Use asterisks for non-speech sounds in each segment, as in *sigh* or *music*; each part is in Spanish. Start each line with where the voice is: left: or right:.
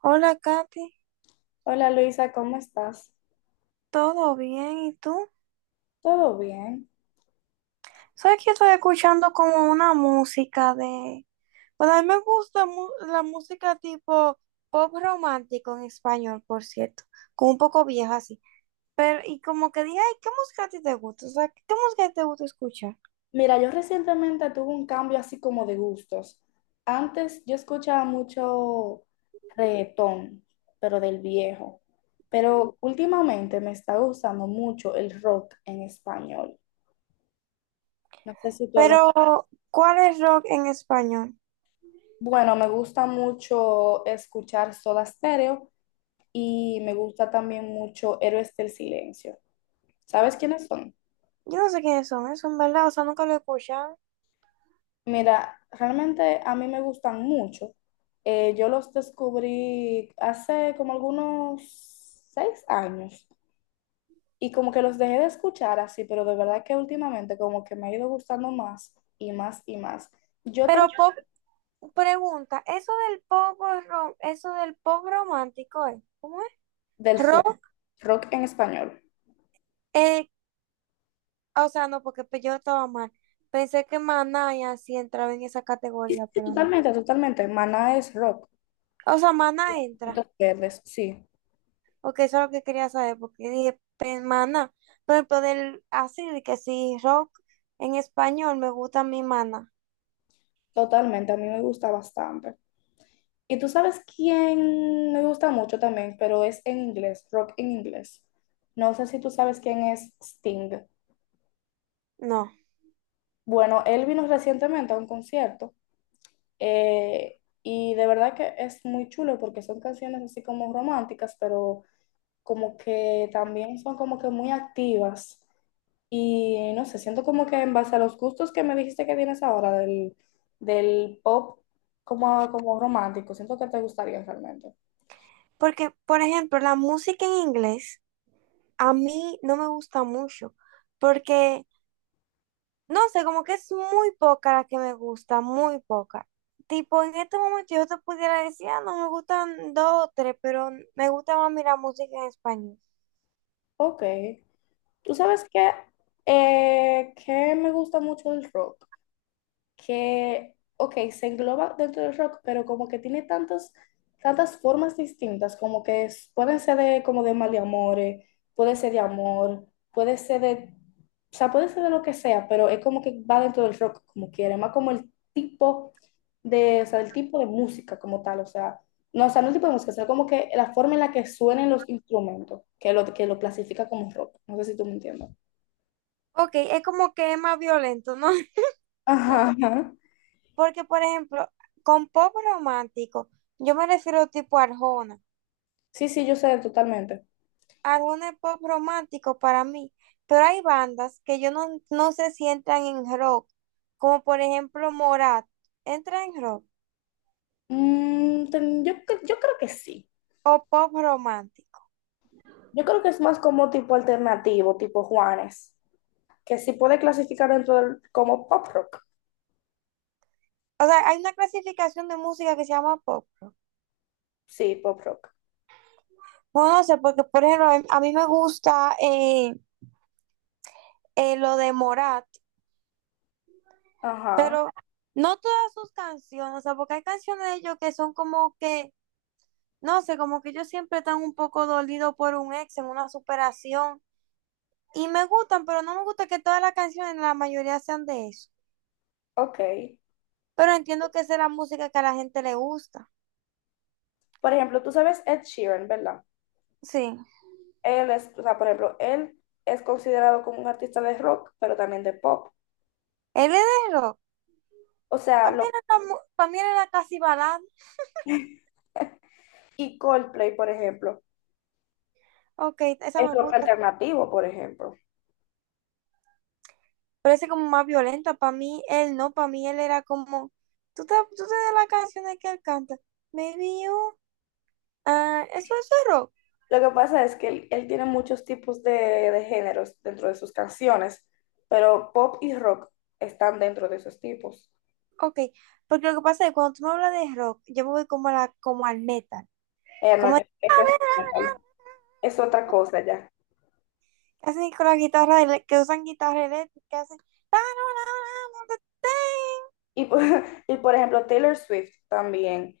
right: Hola, Katy.
left: Hola Luisa, ¿cómo estás?
right: ¿Todo bien? ¿Y tú?
left: ¿Todo bien?
right: Sabes que estoy escuchando como una música de. Bueno, a mí me gusta la música tipo pop romántico en español, por cierto. Como un poco vieja así. Pero, y como que dije, ay, ¿qué música a ti te gusta? O sea, ¿qué música te gusta escuchar?
left: Mira, yo recientemente tuve un cambio así como de gustos. Antes yo escuchaba mucho reggaetón, pero del viejo. Pero últimamente me está gustando mucho el rock en español. No sé si tú
right: Pero, ¿cuál es rock en español?
left: Bueno, me gusta mucho escuchar Soda Stereo y me gusta también mucho Héroes del Silencio. ¿Sabes quiénes son?
right: Yo no sé quiénes son esos, ¿verdad? O sea, nunca lo he escuchado.
left: Mira, realmente a mí me gustan mucho. Yo los descubrí hace como algunos 6 años y como que los dejé de escuchar así, pero de verdad que últimamente como que me ha ido gustando más y más y más. Yo te
right: Pero yo pop,
left: recomiendo
right: pregunta, eso del pop romántico, ¿eh? ¿Cómo es?
left: del sur,
right: Rock,
left: rock en español.
right: eh, ah, o sea, no, porque yo estaba mal. Pensé que Maná y así entraba en esa
left: Y
right: categoría,
left: sí,
right: pero no.
left: totalmente, totalmente. Maná es rock.
right: O sea, Maná entra,
left: Puntos verdes, sí,
right: porque eso es lo que quería saber, porque dije, Maná, por ejemplo, del así, de que si rock en español me gusta mi Maná.
left: totalmente. A mí me gusta bastante. Y tú sabes quién me gusta mucho también, pero es en inglés, rock en inglés. No sé si tú sabes quién es Sting.
right: No,
left: Bueno, él vino recientemente a un concierto, y de verdad que es muy chulo porque son canciones así como románticas, pero como que también son como que muy activas. Y no sé, siento como que en base a los gustos que me dijiste que tienes ahora del pop como romántico, siento que te gustaría realmente.
right: porque, por ejemplo, la música en inglés a mí no me gusta mucho, porque no sé, como que es muy poca la que me gusta, muy poca. Tipo, en este momento yo te pudiera decir, ah, no me gustan dos o tres, pero me gusta más mirar música en español.
left: Ok. Tú sabes que me gusta mucho el rock, que, ok, se engloba dentro del rock, pero como que tiene tantas, tantas formas distintas, como que pueden ser de, como de maleamores, puede ser de amor, puede ser de, o sea, puede ser de lo que sea, pero es como que va dentro del rock, como quiere, más como el tipo de, o sea, el tipo de música como tal, o sea, no el tipo de música, sino como que la forma en la que suenen los instrumentos, que lo clasifica como rock, no sé si tú me entiendes.
right: Ok, es como que es más violento, ¿no? *laughs* sea,
left: Ajá, ajá.
right: Porque, por ejemplo, con pop romántico, yo me refiero tipo a Arjona.
left: Sí, sí, yo sé totalmente.
right: Arjona es pop romántico para mí, pero hay bandas que yo no, no sé si entran en rock, como por ejemplo Morat, entra en rock
left: Yo creo que sí.
right: o pop romántico.
left: Yo creo que es más como tipo alternativo, tipo Juanes, que sí puede clasificar dentro del, como pop rock.
right: O sea, hay una clasificación de música que se llama pop rock.
left: Sí, pop rock.
right: No, no sé, porque por ejemplo, a mí me gusta lo de Morat,
left: Ajá,
right: pero no todas sus canciones, o sea, porque hay canciones de ellos que son como que, no sé, como que ellos siempre están un poco dolidos por un ex en una superación. Y me gustan, pero no me gusta que todas las canciones, la mayoría sean de eso.
left: ok.
right: Pero entiendo que esa es la música que a la gente le gusta.
left: Por ejemplo, tú sabes Ed Sheeran, ¿verdad?
right: Sí.
left: Él es, o sea, por ejemplo, él es considerado como un artista de rock, pero también de pop.
right: Él es de rock.
left: O sea,
right: Para mí era, la mu- pa' mí era casi balada.
left: y Coldplay, por ejemplo,
right: Ok, esa
left: es
right: me
left: rock
right: gusta.
left: alternativo, por ejemplo.
right: Parece como más violenta. Para mí, él no, para mí él era como, tú te das las canciones que él canta, Maybe You, ah, eso es rock,
left: Lo que pasa es que él tiene muchos tipos de géneros dentro de sus canciones, pero pop y rock están dentro de esos tipos.
right: ok, porque lo que pasa es que cuando tú me hablas de rock, yo me voy como, a la, como al metal,
left: Ella
right: como
left: no,
right: el-
left: eso es otra cosa ya.
right: que hacen con la guitarra, ele- que usan guitarra eléctrica, que hacen,
left: Y, por- *laughs* y por ejemplo, Taylor Swift también,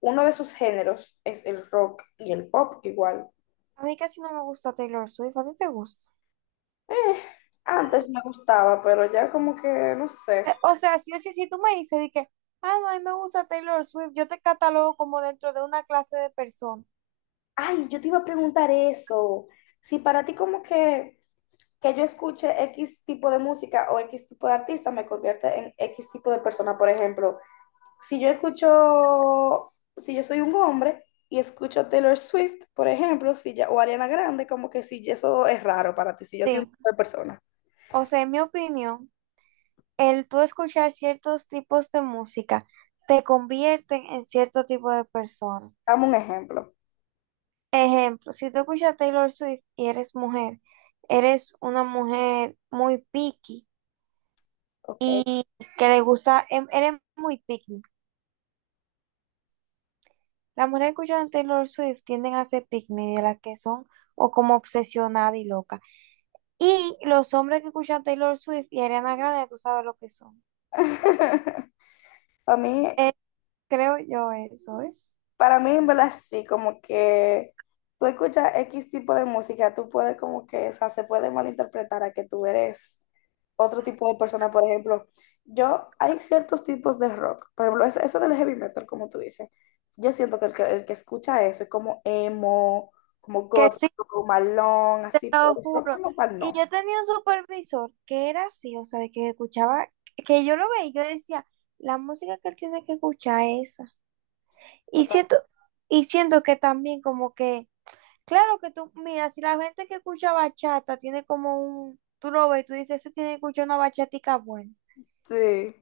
left: uno de sus géneros es el rock y el pop igual.
right: a mí casi no me gusta Taylor Swift, ¿a ti te gusta?
left: Eh, Antes me gustaba, pero ya como que no sé.
right: O sea, si tú me dices de que, ah, no, a mí me gusta Taylor Swift, yo te catalogo como dentro de una clase de personas.
left: Ay, yo te iba a preguntar eso. Si para ti como que yo escuche X tipo de música o X tipo de artista me convierte en X tipo de persona. Por ejemplo, si yo escucho, si yo soy un hombre y escucho Taylor Swift, por ejemplo, si ya, o Ariana Grande, como que si eso es raro para ti, si yo soy un
right: Sí.
left: tipo de persona.
right: O sea, en mi opinión, el tú escuchar ciertos tipos de música te convierten en cierto tipo de persona.
left: Dame un ejemplo,
right: Ejemplo, si tú escuchas Taylor Swift y eres mujer, eres una mujer muy picky,
left: ¿ok?
right: que le gusta, eres muy picky. Las mujeres que escuchan Taylor Swift tienden a ser picky, de las que son o como obsesionada y loca. Y los hombres que escuchan Taylor Swift y Ariana Grande, tú sabes lo que son.
left: *laughs* Para mí,
right: Eh, creo yo eso, ¿eh?
left: Para mí, en verdad, sí, como que tú escuchas X tipo de música, tú puedes como que, o sea, se puede malinterpretar a que tú eres otro tipo de persona. Por ejemplo, yo, hay ciertos tipos de rock, por ejemplo, eso del heavy metal, como tú dices, yo siento que el que escucha eso es como emo, como
right: Que
left: gótico, malón,
right: Te
left: así, pero
right: lo
left: el rock
right: juro.
left: como tal,
right: Y
left: no.
right: yo tenía un supervisor que era así, o sea, de que escuchaba, que yo lo veía y yo decía, la música que él tiene que escuchar es esa. Y
left: Total.
right: siento, y siento que también como que, claro que tú, mira, si la gente que escucha bachata tiene como un, tú lo ves, tú dices, ese tiene que escuchar una bachatica buena.
left: Sí,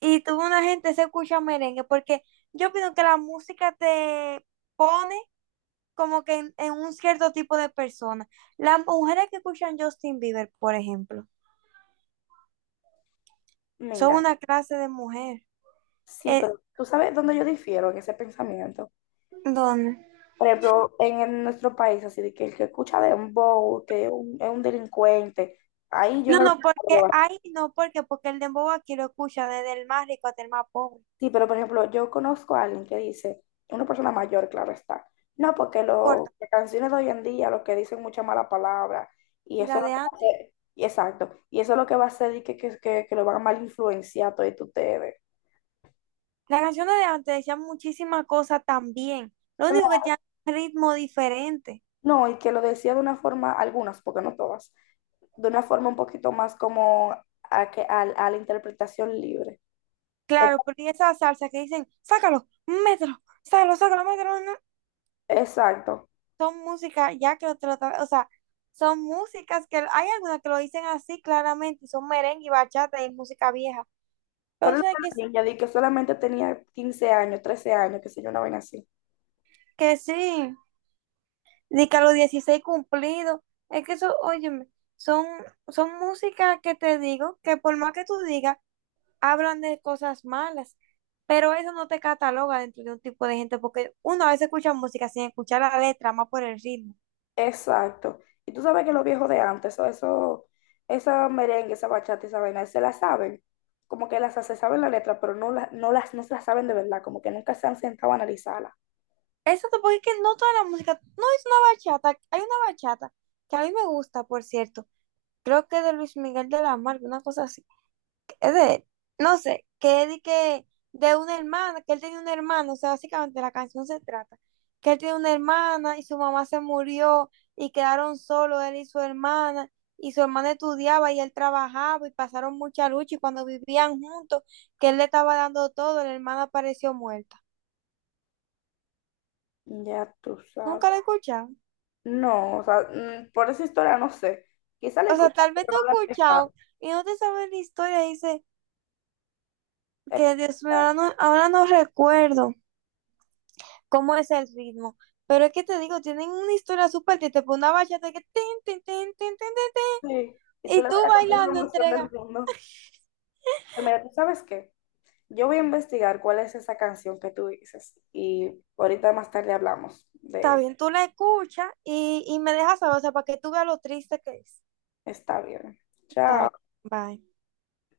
right: Y tú una gente se escucha merengue, porque yo opino que la música te pone como que en un cierto tipo de persona. Las mujeres que escuchan Justin Bieber, por ejemplo. Son
left: mira,
right: una clase de mujer.
left: sí,
right: Eh,
left: pero tú sabes dónde yo difiero en ese pensamiento.
right: ¿Dónde?
left: Por ejemplo, en nuestro país, así de que el que escucha dembow, que es un delincuente, ahí yo
right: No,
left: realmente
right: no,
left: no
right: porque
left: lo veo.
right: hay, no, porque el dembow aquí lo escucha desde el más rico hasta el más pobre.
left: Sí, pero por ejemplo, yo conozco a alguien que dice, una persona mayor, claro está, no, porque
right: Corta.
left: las canciones de hoy en día, lo que dicen mucha mala palabra, y
right: Y
left: eso
right: la
left: es lo
right: de
left: que va a
right: antes.
left: hacer, y exacto, y eso es lo que va a hacer y que lo van a mal influenciar a todos ustedes.
right: Las canciones de antes decían muchísimas cosas también. Lo único que
left: Claro,
right: tenían ritmo diferente.
left: no, y que lo decía de una forma, algunas, porque no todas, de una forma un poquito más como a, que, a la interpretación libre.
right: Claro, pero y esa salsa que dicen, sácalo, mételo, sácalo, sácalo, mételo, no",
left: Exacto.
right: son músicas, ya que lo, te lo o sea, son músicas que hay algunas que lo dicen así claramente, y son merengue y bachata y música vieja.
left: Pero
right: Entonces,
left: una
right: que,
left: niña de que solamente tenía 15 años, 13 años, que sé yo, una vaina así.
right: que sí. Ni que a los 16 cumplidos. Es que eso, óyeme, son, son, músicas que te digo que por más que tú digas, hablan de cosas malas, pero eso no te cataloga dentro de un tipo de gente, porque uno a veces escucha música sin escuchar la letra, más por el ritmo.
left: Exacto. Y tú sabes que los viejos de antes, eso, esa merengue, esa bachata, esa vaina, se la saben. Como que las se saben la letra, pero no, no las no se las saben de verdad, como que nunca se han sentado a analizarla.
right: Eso te- porque es que no toda la música, no es una bachata, hay una bachata que a mí me gusta, por cierto, creo que de Luis Miguel de la Mar, una cosa así. Es de, no sé, que de una hermana, que él tenía una hermana, o sea, básicamente la canción se trata, que él tiene una hermana y su mamá se murió y quedaron solos él y su hermana estudiaba y él trabajaba y pasaron mucha lucha y cuando vivían juntos, que él le estaba dando todo, la hermana apareció muerta.
left: Ya tú sabes.
right: Nunca la he escuchado.
left: No, o sea, por esa historia no sé. Quizá la
right: O sea,
left: escuché,
right: tal vez te
left: pero
right: he
left: no la he.
right: escuchado y no te sabes la historia, dice que Dios mío,
left: Exacto.
right: ahora no recuerdo cómo es el ritmo. Pero es que te digo, tienen una historia súper triste, pues una bachata que tin, tin, tin, tin, tin, tin,
left: Sí. Y
right: tin,
left: tú
right: y
left: le vas
right: tú
left: a contar la
right: bailando
left: emoción del
right: entrega.
left: mundo. Pero mira, ¿tú sabes qué? Yo voy a investigar cuál es esa canción que tú dices. Y ahorita más tarde hablamos de
right: Está
left: eso.
right: bien, tú la escuchas y me dejas saber, o sea, para que tú veas lo triste que es.
left: Está bien.
right: Está
left: Chao.
right: bien, bye.